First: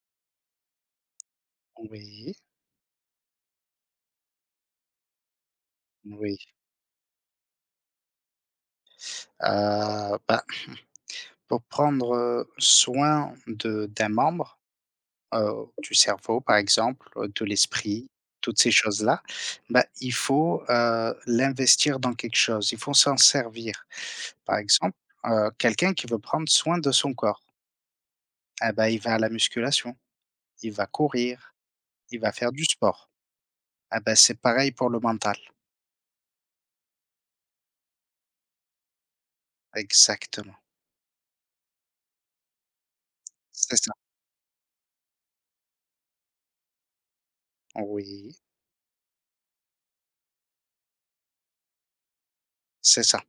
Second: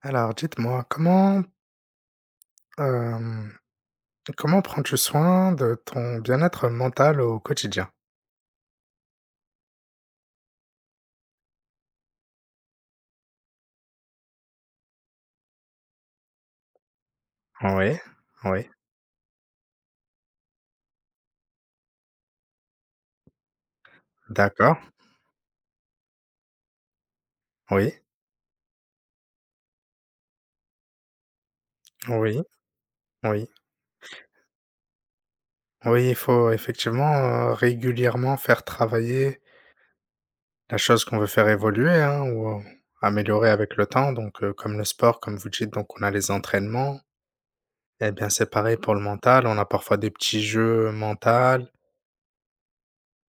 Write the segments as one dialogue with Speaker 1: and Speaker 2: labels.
Speaker 1: Alors dites-moi, comment,
Speaker 2: Oui,
Speaker 1: hem, comment prends-tu soin de ton
Speaker 2: oui,
Speaker 1: bien-être mental au quotidien?
Speaker 2: bah, pour prendre, soin de d'un membre, du cerveau par exemple, de
Speaker 1: Oui,
Speaker 2: l'esprit, toutes
Speaker 1: oui,
Speaker 2: ces choses-là, bah, il faut, l'investir dans quelque chose, il faut s'en servir. Par
Speaker 1: d'accord,
Speaker 2: exemple, quelqu'un qui veut prendre soin de son corps,
Speaker 1: oui,
Speaker 2: ah bah, il va à la musculation, il va courir, il va
Speaker 1: oui,
Speaker 2: faire du sport.
Speaker 1: oui.
Speaker 2: Ah bah, c'est pareil pour le mental.
Speaker 1: Oui, il faut effectivement, régulièrement faire travailler
Speaker 2: Exactement,
Speaker 1: la chose qu'on veut faire évoluer, hein, ou améliorer avec
Speaker 2: c'est
Speaker 1: le
Speaker 2: ça.
Speaker 1: temps, donc comme le sport, comme vous dites, donc on a les entraînements et bien
Speaker 2: Oui,
Speaker 1: c'est pareil pour le mental, on a parfois des petits jeux mental,
Speaker 2: c'est ça.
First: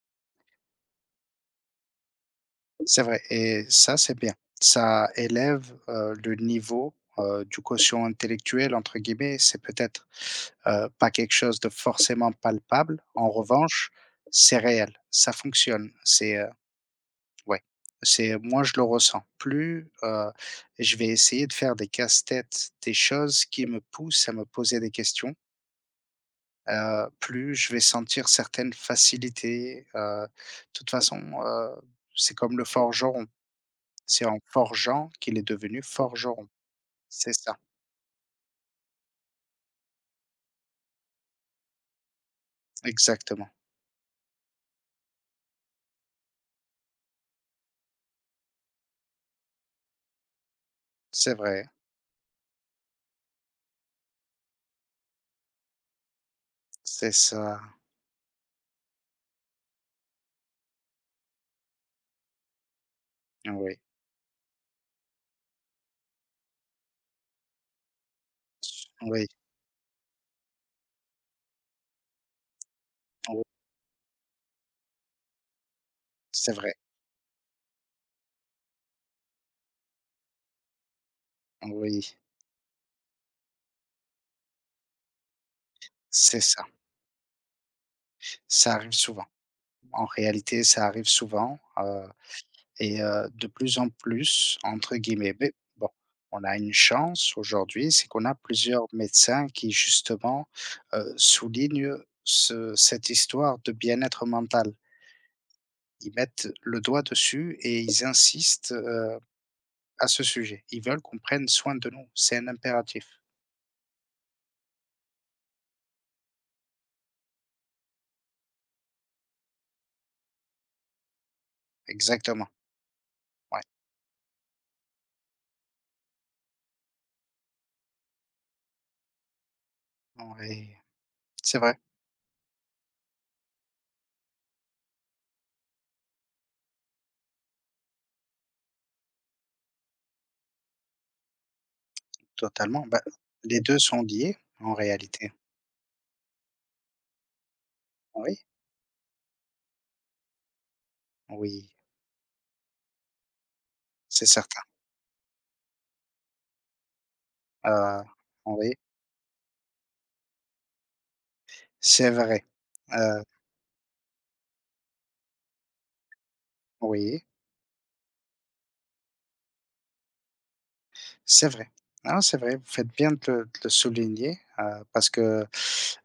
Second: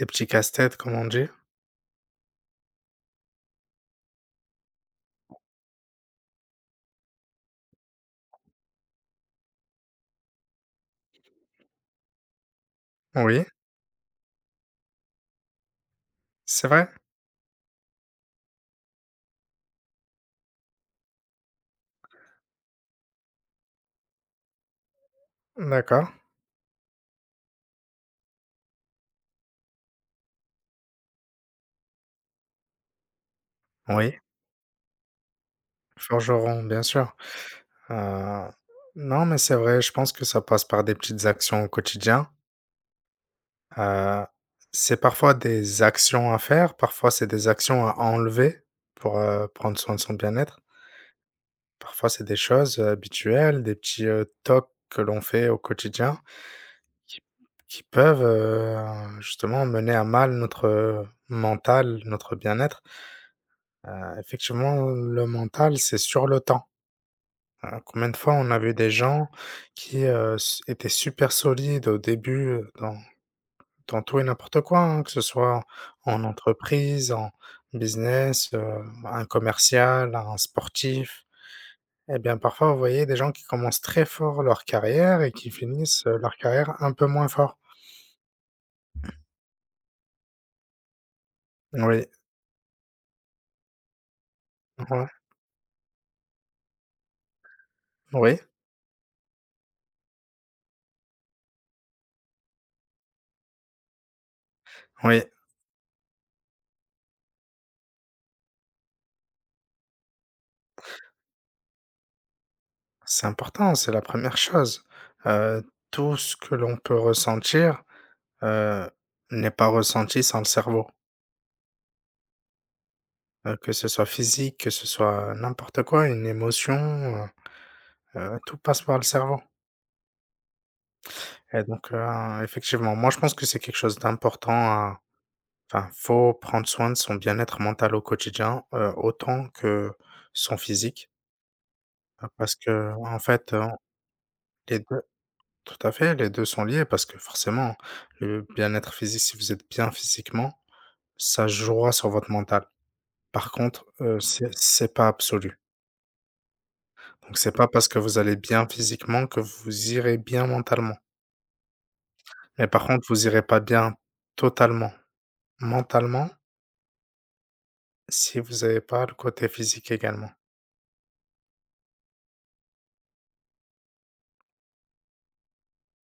Speaker 1: des petits casse-têtes comme on dit.
Speaker 2: C'est vrai et ça, c'est bien. Ça élève, le niveau, du quotient «intellectuel» entre guillemets. C'est peut-être, pas quelque chose de forcément palpable. En
Speaker 1: Oui,
Speaker 2: revanche, c'est réel, ça fonctionne.
Speaker 1: c'est vrai?
Speaker 2: Ouais, c'est moi, je le ressens. Plus, je vais essayer de faire des casse-têtes, des choses qui me poussent à me poser des questions,
Speaker 1: D'accord,
Speaker 2: plus je vais sentir certaines facilités, de toute façon, c'est comme le forgeron.
Speaker 1: oui.
Speaker 2: C'est en forgeant qu'il est devenu forgeron.
Speaker 1: Forgeron, bien sûr.
Speaker 2: C'est ça,
Speaker 1: Heu, non, mais c'est vrai, je pense que ça passe par des petites actions au quotidien.
Speaker 2: exactement.
Speaker 1: Heu, c'est parfois des actions à faire, parfois c'est des actions à enlever pour, prendre soin de son bien-être.
Speaker 2: C'est vrai,
Speaker 1: Parfois, c'est des choses, habituelles, des petits, tocs que l'on fait au quotidien
Speaker 2: c'est
Speaker 1: qui
Speaker 2: ça.
Speaker 1: qui peuvent, justement mener à mal notre, mental, notre bien-être.
Speaker 2: Oui,
Speaker 1: Heu, Effectivement, le mental, c'est sur le temps. Combien de fois on a vu des
Speaker 2: oui,
Speaker 1: gens qui, s étaient super solides au début, dans
Speaker 2: oui,
Speaker 1: tout et n'importe quoi, hein, que ce soit en
Speaker 2: c'est vrai.
Speaker 1: entreprise, en business, un commercial, un sportif.
Speaker 2: Oui,
Speaker 1: Eh bien, parfois, vous voyez des gens qui commencent très fort leur carrière et qui finissent, leur
Speaker 2: c'est ça.
Speaker 1: carrière un peu moins fort.
Speaker 2: Ça arrive souvent. En réalité, ça arrive souvent,
Speaker 1: Oui,
Speaker 2: et de plus en plus, entre
Speaker 1: ouais,
Speaker 2: guillemets. Mais bon, on a une chance aujourd'hui, c'est qu'on a
Speaker 1: oui,
Speaker 2: plusieurs médecins qui justement, soulignent ce cette histoire de bien-être mental.
Speaker 1: oui,
Speaker 2: Ils mettent le doigt dessus et ils insistent, à ce sujet. Ils veulent qu'on prenne soin de nous, c'est un impératif.
Speaker 1: c'est important, c'est la première chose. Heu, Tout ce que l'on peut ressentir, heu, n'est pas ressenti sans le cerveau.
Speaker 2: Exactement, ouais,
Speaker 1: Que ce soit physique, que ce soit n'importe quoi, une émotion, heu tout passe par le cerveau
Speaker 2: ouais, c'est
Speaker 1: et
Speaker 2: vrai,
Speaker 1: donc effectivement, moi, je pense que c'est quelque chose d'important à enfin, faut prendre soin de son bien-être mental au quotidien, autant que son physique, parce que,
Speaker 2: totalement. Bah,
Speaker 1: en fait,
Speaker 2: les 2 sont liés en
Speaker 1: les 2,
Speaker 2: réalité.
Speaker 1: tout à fait, les 2 sont liés parce que forcément,
Speaker 2: Oui,
Speaker 1: le bien-être physique, si vous êtes bien physiquement, ça
Speaker 2: oui,
Speaker 1: jouera sur votre mental. Par contre,
Speaker 2: c'est
Speaker 1: c'est
Speaker 2: certain.
Speaker 1: c'est pas absolu. Donc c'est pas parce que
Speaker 2: Heu,
Speaker 1: vous allez bien
Speaker 2: oui,
Speaker 1: physiquement que vous irez bien mentalement.
Speaker 2: c'est vrai.
Speaker 1: Mais par contre,
Speaker 2: Heu,
Speaker 1: vous irez pas bien totalement, mentalement,
Speaker 2: oui,
Speaker 1: si vous avez pas le côté physique également.
Speaker 2: c'est vrai. Non, c'est vrai, vous faites bien de le souligner, parce que,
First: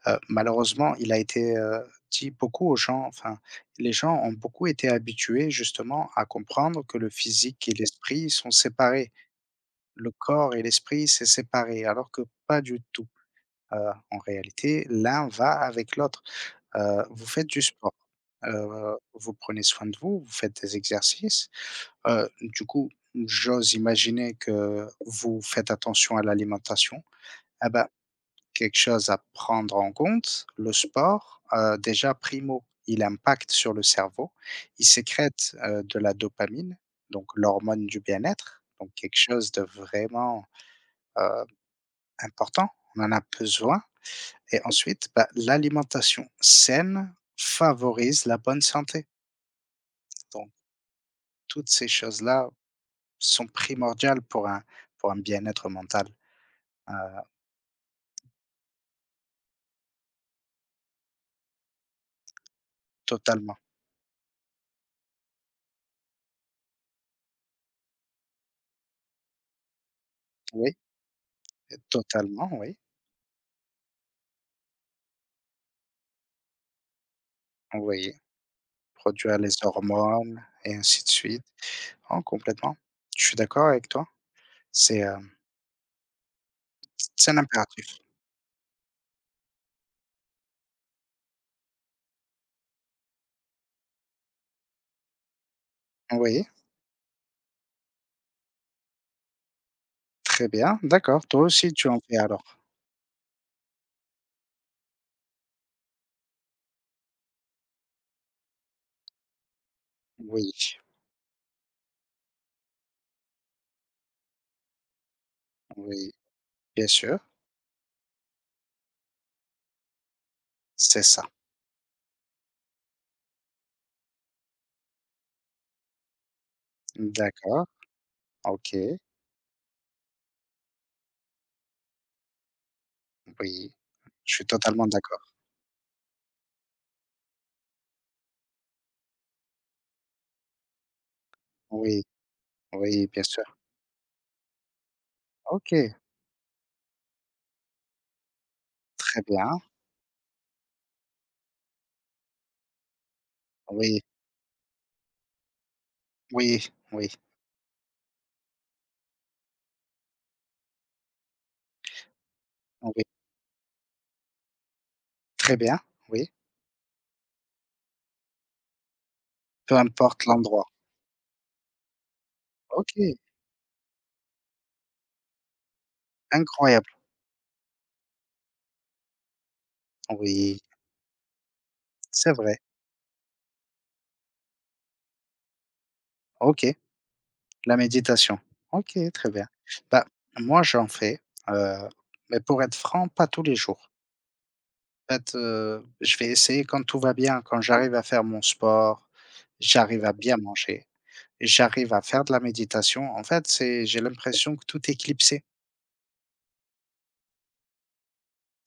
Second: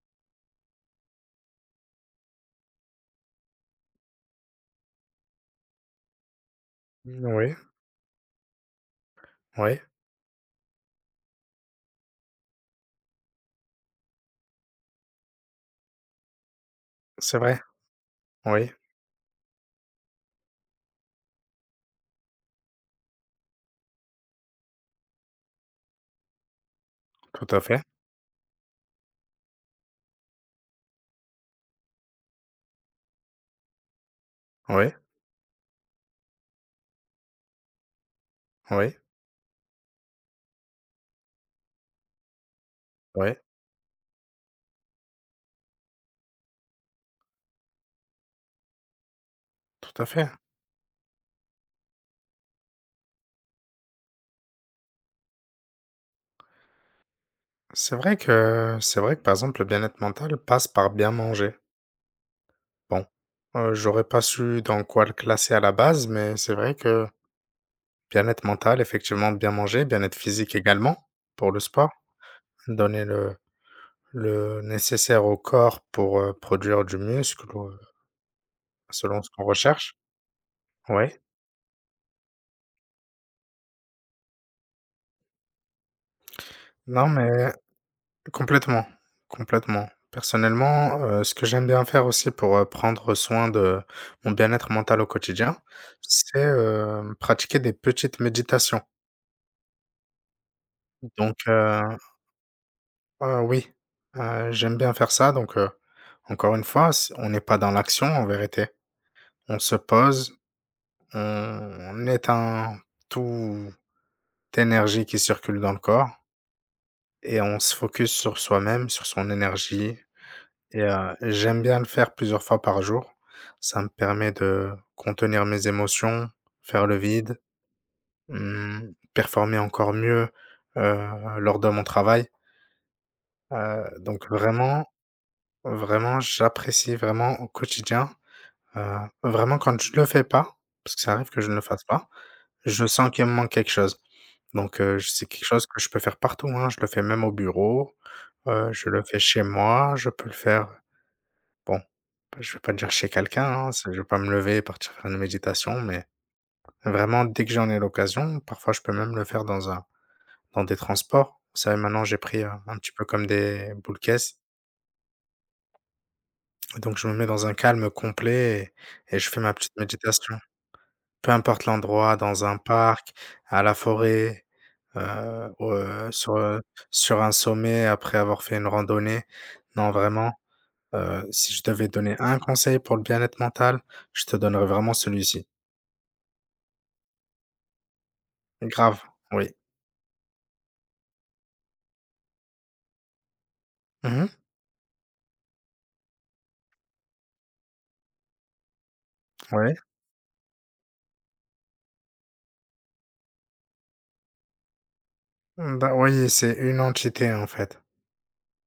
Speaker 2: malheureusement, il a été, dit beaucoup aux gens, enfin, les gens ont beaucoup été habitués justement à comprendre que le
Speaker 1: Oui,
Speaker 2: physique et l'esprit sont séparés.
Speaker 1: oui,
Speaker 2: Le corps et l'esprit, c'est séparé, alors que pas du tout. En réalité, l'un va avec l'autre. Vous
Speaker 1: c'est
Speaker 2: faites
Speaker 1: vrai.
Speaker 2: du sport,
Speaker 1: Oui,
Speaker 2: vous prenez soin de vous, vous faites des exercices. Du coup, j'ose imaginer que vous faites attention à l'alimentation.
Speaker 1: tout à
Speaker 2: Ah
Speaker 1: fait.
Speaker 2: ben, quelque chose à prendre en compte, le sport, déjà primo, il impacte sur le cerveau. Il
Speaker 1: Oui,
Speaker 2: sécrète, de la dopamine, donc l'hormone du bien-être, donc
Speaker 1: oui,
Speaker 2: quelque chose de vraiment, euh, important, on en a
Speaker 1: oui,
Speaker 2: besoin et ensuite, bah, l'alimentation saine favorise la bonne santé.
Speaker 1: tout à fait.
Speaker 2: Donc toutes ces choses-là sont primordiales pour un bien-être mental, heu,
Speaker 1: C'est vrai que par exemple, le bien-être mental passe par bien manger. Bon,
Speaker 2: totalement.
Speaker 1: j'aurais pas su dans quoi le classer à la base, mais c'est vrai que bien-être mental, effectivement, bien manger, bien-être physique
Speaker 2: Oui,
Speaker 1: également, pour le sport,
Speaker 2: totalement, oui.
Speaker 1: donner le nécessaire au corps pour, produire du muscle ou,
Speaker 2: Oui,
Speaker 1: selon ce
Speaker 2: produire
Speaker 1: qu'on
Speaker 2: les
Speaker 1: recherche.
Speaker 2: hormones et ainsi
Speaker 1: Oui.
Speaker 2: de suite. Oh complètement. Je suis d'accord avec toi. C'est, heu,
Speaker 1: Non,
Speaker 2: c'est un
Speaker 1: mais
Speaker 2: impératif.
Speaker 1: complètement, complètement. Personnellement, ce que j'aime bien faire aussi pour, prendre soin de mon bien-être mental au quotidien, c'est,
Speaker 2: Oui,
Speaker 1: pratiquer des petites méditations.
Speaker 2: très bien, d'accord.
Speaker 1: Donc,
Speaker 2: Toi aussi tu en fais alors?
Speaker 1: oui, j'aime bien faire ça donc, encore une fois, c on n'est pas dans l'action en vérité. On se pose,
Speaker 2: Oui,
Speaker 1: on on éteint tout d'énergie qui circule dans le corps
Speaker 2: oui, bien sûr,
Speaker 1: et on se focus sur soi-même, sur son énergie et
Speaker 2: c'est ça.
Speaker 1: j'aime bien le faire plusieurs fois par jour. Ça me permet de contenir mes émotions, faire le vide,
Speaker 2: D'accord,
Speaker 1: mmh,
Speaker 2: OK.
Speaker 1: performer encore mieux, heu, lors de mon travail,
Speaker 2: Oui,
Speaker 1: donc
Speaker 2: je suis
Speaker 1: vraiment,
Speaker 2: totalement d'accord.
Speaker 1: vraiment, j'apprécie vraiment au quotidien, heu, vraiment quand je le fais pas, parce que ça arrive que je ne le fasse
Speaker 2: Oui,
Speaker 1: pas, je
Speaker 2: oui,
Speaker 1: sens
Speaker 2: bien
Speaker 1: qu'il me
Speaker 2: sûr.
Speaker 1: manque quelque chose. Donc c'est quelque chose que je
Speaker 2: OK,
Speaker 1: peux faire partout, hein. Je le fais même au bureau, je le fais
Speaker 2: très
Speaker 1: chez
Speaker 2: bien.
Speaker 1: moi, je peux le faire bon, je vais pas dire chez quelqu'un, hein, c'est je
Speaker 2: Oui,
Speaker 1: vais pas me lever et partir faire une méditation, mais
Speaker 2: oui, oui,
Speaker 1: vraiment dès que j'en ai l'occasion, parfois je peux même le faire dans un dans des transports. Vous savez maintenant j'ai pris, un petit
Speaker 2: oui,
Speaker 1: peu comme des boules caisses,
Speaker 2: très bien, oui.
Speaker 1: donc je me mets dans un calme complet et je fais ma petite
Speaker 2: Peu importe
Speaker 1: méditation.
Speaker 2: l'endroit.
Speaker 1: Peu importe l'endroit, dans un parc,
Speaker 2: OK,
Speaker 1: à la forêt, ou, sur,
Speaker 2: incroyable.
Speaker 1: sur un sommet après avoir fait une randonnée. Non, vraiment,
Speaker 2: Oui,
Speaker 1: si je devais donner
Speaker 2: c'est
Speaker 1: un
Speaker 2: vrai.
Speaker 1: conseil pour le bien-être mental, je te donnerais vraiment celui-ci.
Speaker 2: OK, la méditation. OK,
Speaker 1: Grave,
Speaker 2: très bien.
Speaker 1: oui.
Speaker 2: Bah, moi, j'en fais, heu, mais pour être franc, pas tous les jours.
Speaker 1: Mmh mh.
Speaker 2: En fait, je vais essayer quand tout va bien, quand j'arrive à faire mon sport,
Speaker 1: Ouais.
Speaker 2: j'arrive à bien manger, j'arrive à faire de la méditation. En fait, c'est j'ai l'impression que tout est clipsé.
Speaker 1: Mmh, bah, oui, c'est une entité, en fait.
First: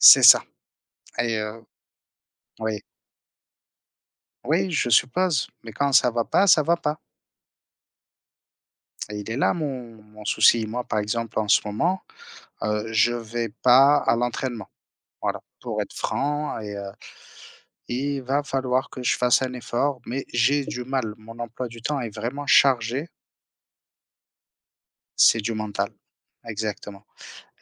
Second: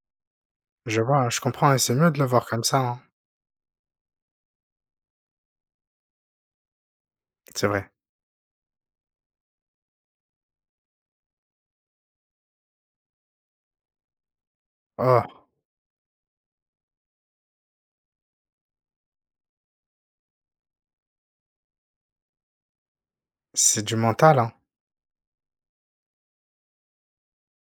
Speaker 2: C'est ça
Speaker 1: Je vois, je
Speaker 2: et
Speaker 1: comprends et c'est mieux de le voir comme ça,
Speaker 2: oui,
Speaker 1: hein.
Speaker 2: oui, je suppose, mais quand ça va pas
Speaker 1: C'est vrai.
Speaker 2: et il est là mon souci. Moi, par exemple, en ce moment, je vais pas à l'entraînement.
Speaker 1: Oh,
Speaker 2: Voilà, pour être franc et il va falloir que je fasse un effort, mais j'ai du mal. Mon emploi du temps est vraiment chargé,
Speaker 1: c'est du mental, hein.
Speaker 2: c'est du mental. Exactement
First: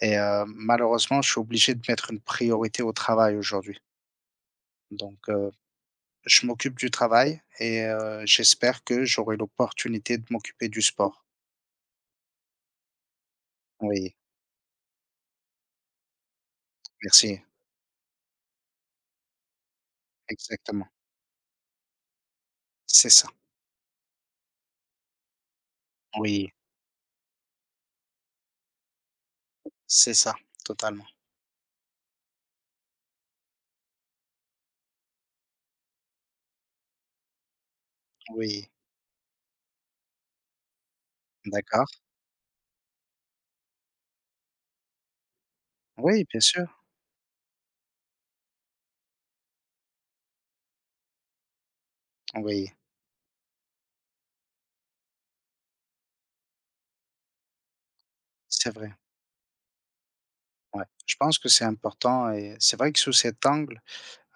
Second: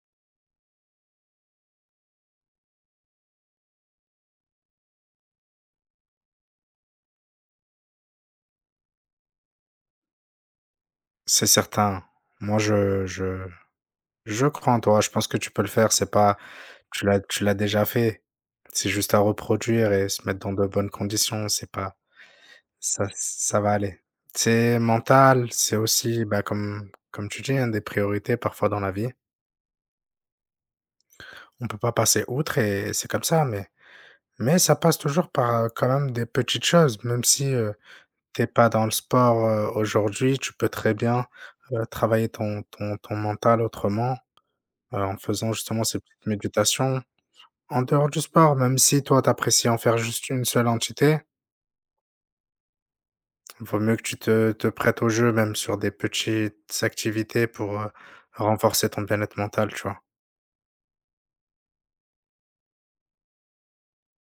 Speaker 2: et malheureusement, je suis obligé de mettre une priorité au travail aujourd'hui, donc. Je m'occupe du travail et j'espère que j'aurai l'opportunité de m'occuper du sport.
Speaker 1: C'est certain. Moi, je je
Speaker 2: Oui,
Speaker 1: Je crois en toi, je pense que tu peux le faire, c'est pas tu l'as tu
Speaker 2: merci,
Speaker 1: l'as déjà fait. C'est juste à reproduire et se mettre dans de bonnes
Speaker 2: exactement.
Speaker 1: conditions, c'est pas ça
Speaker 2: C'est ça.
Speaker 1: ça va aller. C'est mental, c'est aussi, bah,
Speaker 2: Oui,
Speaker 1: comme comme tu dis, hein, des priorités parfois dans la vie.
Speaker 2: c'est ça, totalement.
Speaker 1: On peut pas passer outre et c'est comme ça, mais ça passe toujours par, quand même des petites choses. Même si, tu es pas
Speaker 2: Oui,
Speaker 1: dans le sport, aujourd'hui, tu peux très bien,
Speaker 2: d'accord.
Speaker 1: travailler ton mental autrement, en faisant justement ces
Speaker 2: Oui,
Speaker 1: petites
Speaker 2: bien sûr.
Speaker 1: méditations. En dehors du sport, même si toi, t'apprécies en faire juste une seule entité,
Speaker 2: Oui,
Speaker 1: vaut mieux que tu te prêtes au jeu, même sur des petites activités pour
Speaker 2: c'est
Speaker 1: renforcer
Speaker 2: vrai.
Speaker 1: ton bien-être mental, tu vois.
Speaker 2: Ouais, je pense que c'est important et c'est vrai que sous cet angle,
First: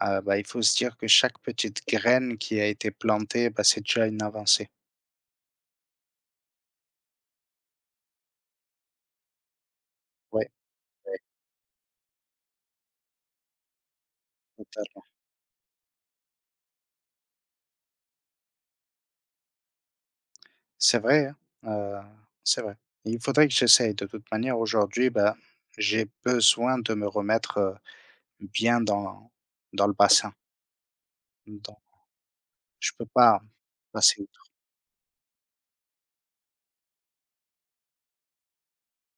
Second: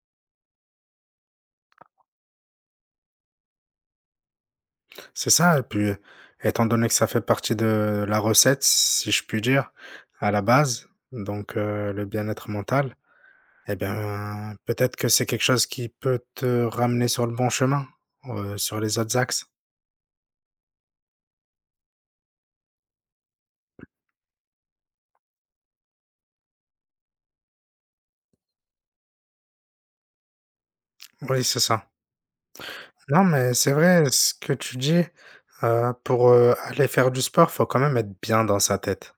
Speaker 2: bah, il faut se dire que chaque petite graine qui a été plantée, bah, c'est déjà une avancée.
Speaker 1: C'est ça, et puis, étant donné que ça fait partie de la recette, si je puis dire, à la
Speaker 2: Oui.
Speaker 1: base, donc le bien-être mental, eh bien, peut-être que c'est quelque chose qui peut te ramener sur le bon chemin, sur les autres axes.
Speaker 2: C'est vrai, hein, heu, c'est vrai. Il faudrait que j'essaye de toute manière aujourd'hui, bah, j'ai besoin de me remettre, bien dans dans le bassin.
Speaker 1: Oui, c'est
Speaker 2: Donc,
Speaker 1: ça.
Speaker 2: je peux
Speaker 1: Non,
Speaker 2: pas
Speaker 1: mais c'est vrai
Speaker 2: passer
Speaker 1: ce
Speaker 2: outre.
Speaker 1: que tu dis, pour, aller faire du sport, faut quand même être bien dans sa tête.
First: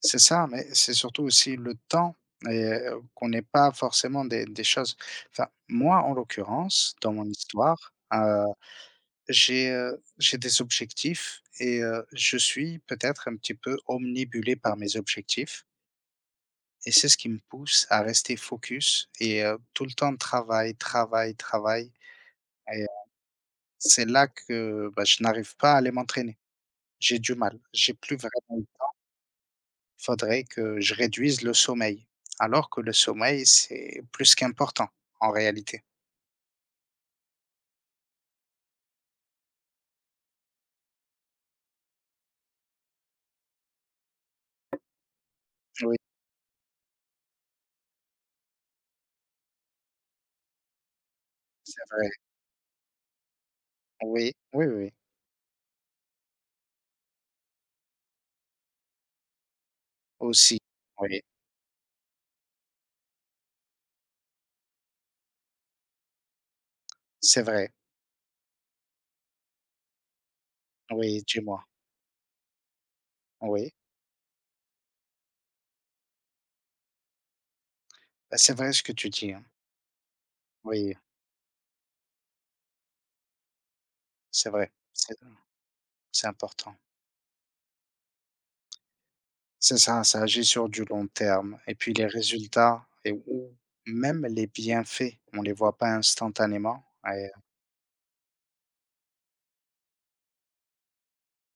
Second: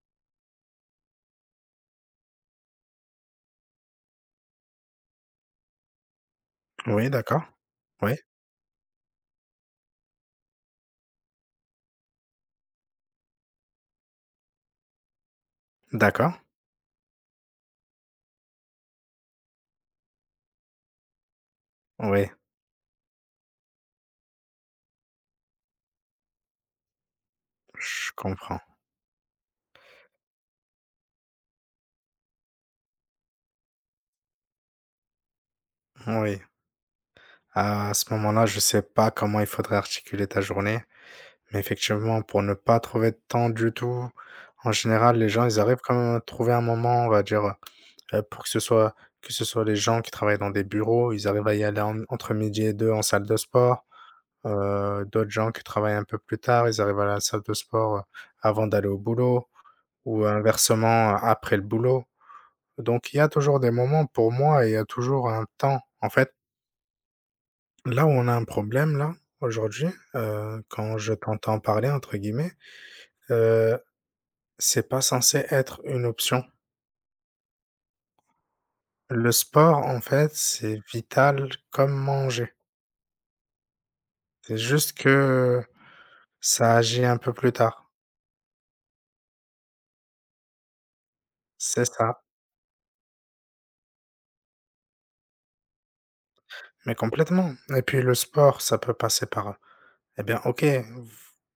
Speaker 2: C'est ça, mais c'est surtout aussi le temps et qu'on n'est pas forcément des choses enfin, moi, en l'occurrence,
Speaker 1: Oui,
Speaker 2: dans mon
Speaker 1: d'accord.
Speaker 2: histoire,
Speaker 1: Oui,
Speaker 2: j'ai des objectifs et je suis peut-être un petit peu omnibulé par mes objectifs.
Speaker 1: d'accord.
Speaker 2: Et c'est ce qui me pousse à rester focus et tout le temps travail, travail, travail
Speaker 1: Oui,
Speaker 2: et c'est là que, bah, je n'arrive pas à aller m'entraîner. J'ai du mal, j'ai
Speaker 1: je
Speaker 2: plus
Speaker 1: comprends.
Speaker 2: vraiment. Il faudrait que je réduise le sommeil, alors que le sommeil, c'est plus qu'important en réalité.
Speaker 1: Oui. À ce moment-là, je sais pas comment il faudrait articuler ta journée, mais effectivement, pour ne pas trouver de temps du tout, en général, les gens, ils arrivent quand
Speaker 2: Oui,
Speaker 1: même à trouver un moment, on va dire, pour que ce soit les gens qui travaillent dans des bureaux, ils arrivent à y aller
Speaker 2: c'est
Speaker 1: en
Speaker 2: vrai.
Speaker 1: entre midi et deux en salle de sport.
Speaker 2: Oui, oui, oui,
Speaker 1: D'autres gens qui travaillent un peu plus tard, ils arrivent à la salle de sport, avant d'aller au boulot ou
Speaker 2: aussi.
Speaker 1: inversement,
Speaker 2: Oui,
Speaker 1: après le boulot. Donc il y a toujours des moments pour moi et il y a toujours un temps. En fait,
Speaker 2: c'est vrai.
Speaker 1: là où on a un problème là, aujourd'hui, quand je
Speaker 2: Oui,
Speaker 1: t'entends
Speaker 2: dis-moi.
Speaker 1: «parler» entre guillemets,
Speaker 2: Oui,
Speaker 1: heu, c'est pas censé être une option.
Speaker 2: bah, c'est vrai ce que tu
Speaker 1: Le
Speaker 2: dis, hein.
Speaker 1: sport en fait, c'est
Speaker 2: Oui,
Speaker 1: vital comme manger.
Speaker 2: c'est
Speaker 1: C'est
Speaker 2: vrai,
Speaker 1: juste que
Speaker 2: c'est important.
Speaker 1: ça agit un peu plus tard.
Speaker 2: C'est ça, ça agit sur du long terme et
Speaker 1: C'est
Speaker 2: puis les
Speaker 1: ça,
Speaker 2: résultats et ou même les bienfaits, on les voit pas instantanément
Speaker 1: mais
Speaker 2: et
Speaker 1: complètement et puis le sport, ça peut passer par, eh bien, OK,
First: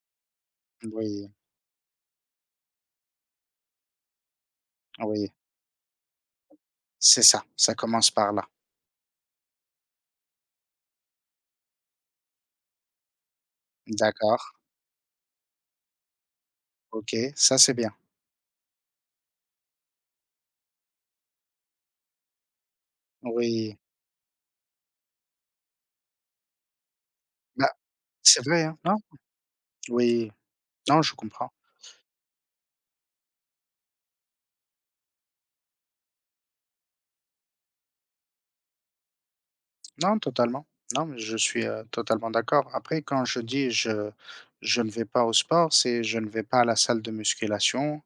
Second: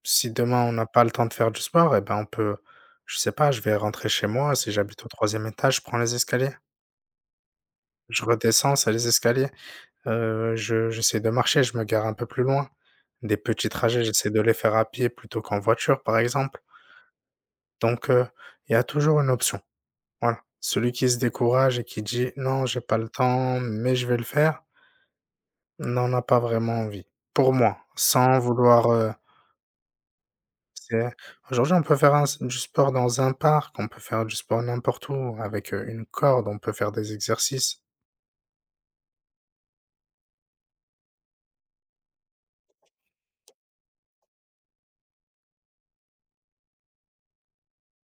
Speaker 1: si demain on n'a pas le temps
Speaker 2: oui,
Speaker 1: de faire du sport, eh bien on peut je sais pas, je vais rentrer chez moi, si j'habite au
Speaker 2: oui,
Speaker 1: troisième étage, je prends les escaliers.
Speaker 2: c'est ça, ça commence
Speaker 1: Je
Speaker 2: par là.
Speaker 1: redescends, c'est les escaliers. Je j'essaie de marcher, je me gare un peu plus loin. Des petits trajets, j'essaie
Speaker 2: D'accord,
Speaker 1: de les faire à pied plutôt qu'en voiture, par exemple.
Speaker 2: OK, ça c'est bien.
Speaker 1: Donc il y a toujours une option, voilà. Celui qui se décourage et qui dit: «Non, j'ai pas le temps,
Speaker 2: Oui,
Speaker 1: mais je vais le faire», n'en a pas vraiment envie. Pour
Speaker 2: bah,
Speaker 1: moi, sans
Speaker 2: c'est vrai, hein,
Speaker 1: vouloir,
Speaker 2: non? Oui,
Speaker 1: c'est
Speaker 2: non, je comprends.
Speaker 1: aujourd'hui, on peut faire un du sport dans un parc, on peut faire du sport n'importe où avec, une corde, on peut faire des exercices.
Speaker 2: Non, totalement. Non, mais je suis, totalement d'accord. Après quand je dis: je ne vais pas au sport», c'est je ne vais pas à la salle de musculation,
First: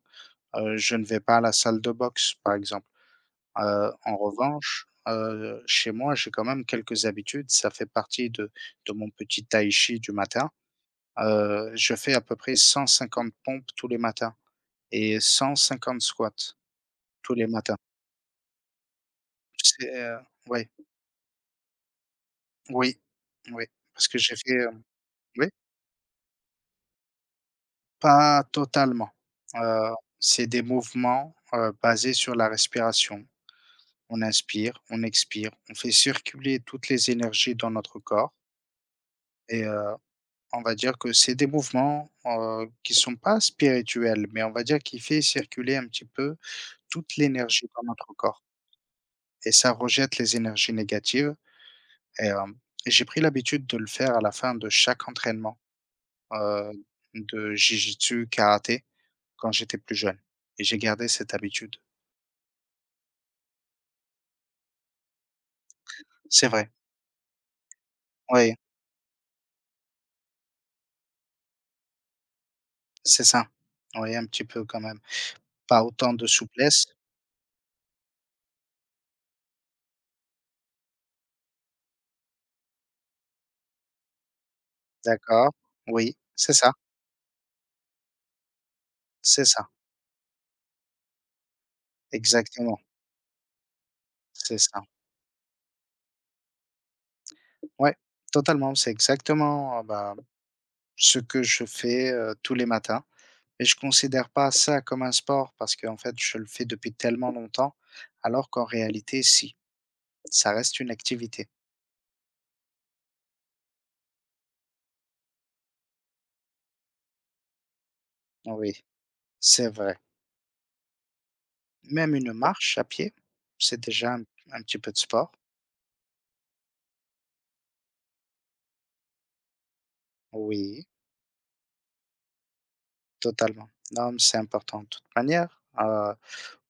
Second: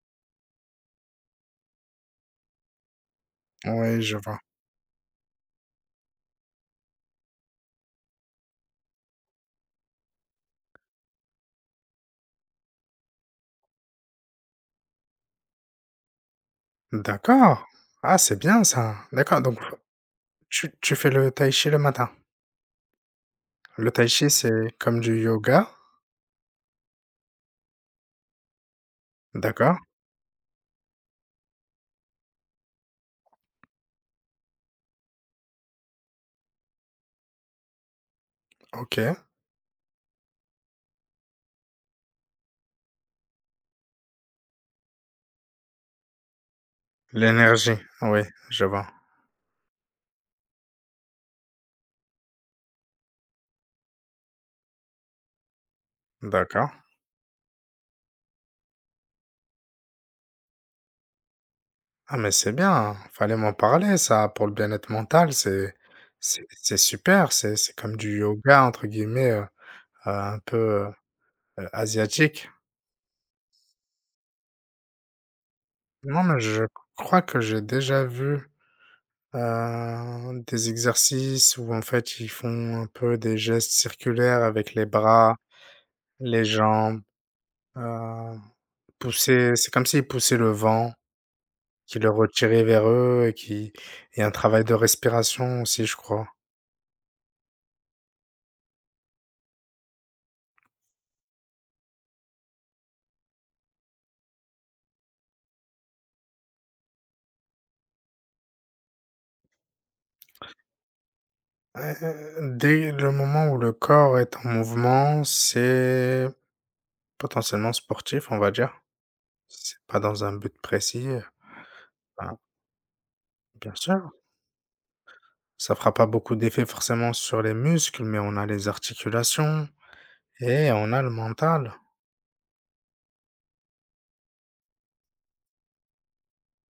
Speaker 2: je ne vais pas à la salle de boxe, par exemple.
Speaker 1: Oui, je
Speaker 2: En
Speaker 1: vois.
Speaker 2: revanche, chez moi, j'ai quand même quelques habitudes. Ça fait partie de mon petit tai chi du matin. Je fais à peu près 150 pompes tous les matins et 150 squats tous les
Speaker 1: D'accord!
Speaker 2: matins.
Speaker 1: Ah, c'est bien ça. D'accord, donc
Speaker 2: C'est, heu oui,
Speaker 1: tu fais le tai chi le matin?
Speaker 2: oui, oui,
Speaker 1: Le tai
Speaker 2: parce que
Speaker 1: chi,
Speaker 2: j'ai fait,
Speaker 1: c'est
Speaker 2: hem
Speaker 1: comme du
Speaker 2: oui,
Speaker 1: yoga?
Speaker 2: pas totalement.
Speaker 1: D'accord,
Speaker 2: Heu, c'est des mouvements, basés sur la respiration. On inspire, on expire, on fait circuler toutes les énergies dans notre corps
Speaker 1: OK.
Speaker 2: et On va dire que c'est des mouvements, qui sont pas spirituels, mais on va dire qui fait circuler un petit peu toute l'énergie
Speaker 1: L'énergie,
Speaker 2: dans notre
Speaker 1: oui,
Speaker 2: corps
Speaker 1: je vois.
Speaker 2: et ça rejette les énergies négatives et j'ai pris l'habitude de le faire à la fin de chaque entraînement,
Speaker 1: D'accord.
Speaker 2: heu, de jiu-jitsu, karaté quand j'étais plus jeune et j'ai gardé cette habitude.
Speaker 1: Ah, mais c'est bien, fallait m'en parler ça pour le bien-être mental, c'est c'est
Speaker 2: C'est vrai,
Speaker 1: c'est super, c'est comme du
Speaker 2: oui,
Speaker 1: yoga entre guillemets, un peu, heu, asiatique.
Speaker 2: c'est ça. Oui, un petit peu quand même. Pas autant
Speaker 1: Non,
Speaker 2: de
Speaker 1: mais je
Speaker 2: souplesse,
Speaker 1: crois que j'ai déjà vu, des exercices où en fait ils font un peu des gestes circulaires avec les bras,
Speaker 2: d'accord, oui,
Speaker 1: les jambes, heu,
Speaker 2: c'est
Speaker 1: pousser
Speaker 2: ça,
Speaker 1: c'est comme s'ils poussaient le vent, qui le retiraient
Speaker 2: exactement,
Speaker 1: vers eux et qui et un
Speaker 2: c'est
Speaker 1: travail de
Speaker 2: ça.
Speaker 1: respiration aussi, je crois.
Speaker 2: Ouais, totalement. C'est exactement, bah, ce que je fais, tous les matins et je considère pas ça comme un sport parce qu'en fait, je le fais depuis tellement longtemps, alors qu'en réalité, si, ça reste une activité.
Speaker 1: Dès le moment où le corps est en mouvement, c'est potentiellement sportif, on va dire.
Speaker 2: Oui, c'est
Speaker 1: C'est
Speaker 2: vrai.
Speaker 1: pas dans un but précis,
Speaker 2: Même une
Speaker 1: ben,
Speaker 2: marche à pied,
Speaker 1: bien
Speaker 2: c'est
Speaker 1: sûr.
Speaker 2: déjà un petit peu de sport.
Speaker 1: Ça fera pas beaucoup d'effet forcément sur les muscles, mais on a les articulations et
Speaker 2: Oui,
Speaker 1: on a le mental.
Speaker 2: totalement. Non, mais c'est important de toute manière.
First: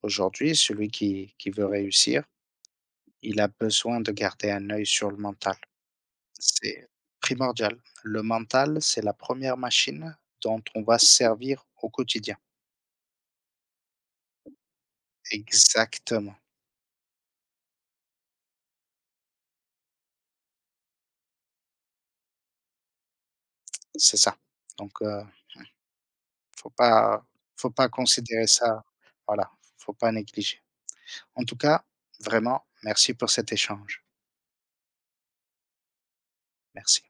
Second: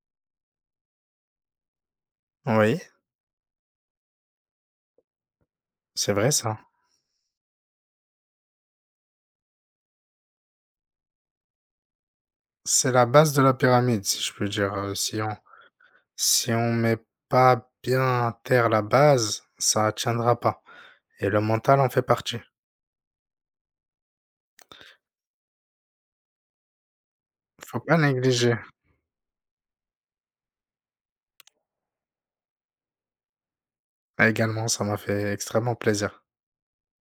Speaker 2: Aujourd'hui, celui qui veut réussir,
Speaker 1: Oui,
Speaker 2: il a besoin de garder un œil sur le mental.
Speaker 1: c'est vrai ça.
Speaker 2: C'est primordial. Le mental, c'est la première machine dont on va se servir au quotidien.
Speaker 1: C'est la base de la pyramide, si je peux dire. Euh, si on
Speaker 2: Exactement,
Speaker 1: si on met pas bien à terre la base, ça tiendra pas. Et le mental en fait partie.
Speaker 2: c'est ça. Donc, faut pas faut
Speaker 1: Faut
Speaker 2: pas
Speaker 1: pas
Speaker 2: considérer
Speaker 1: négliger.
Speaker 2: ça voilà, faut pas négliger. En tout cas, vraiment, merci pour cet échange.
Speaker 1: Ah, également, ça m'a fait extrêmement plaisir.
Speaker 2: Merci.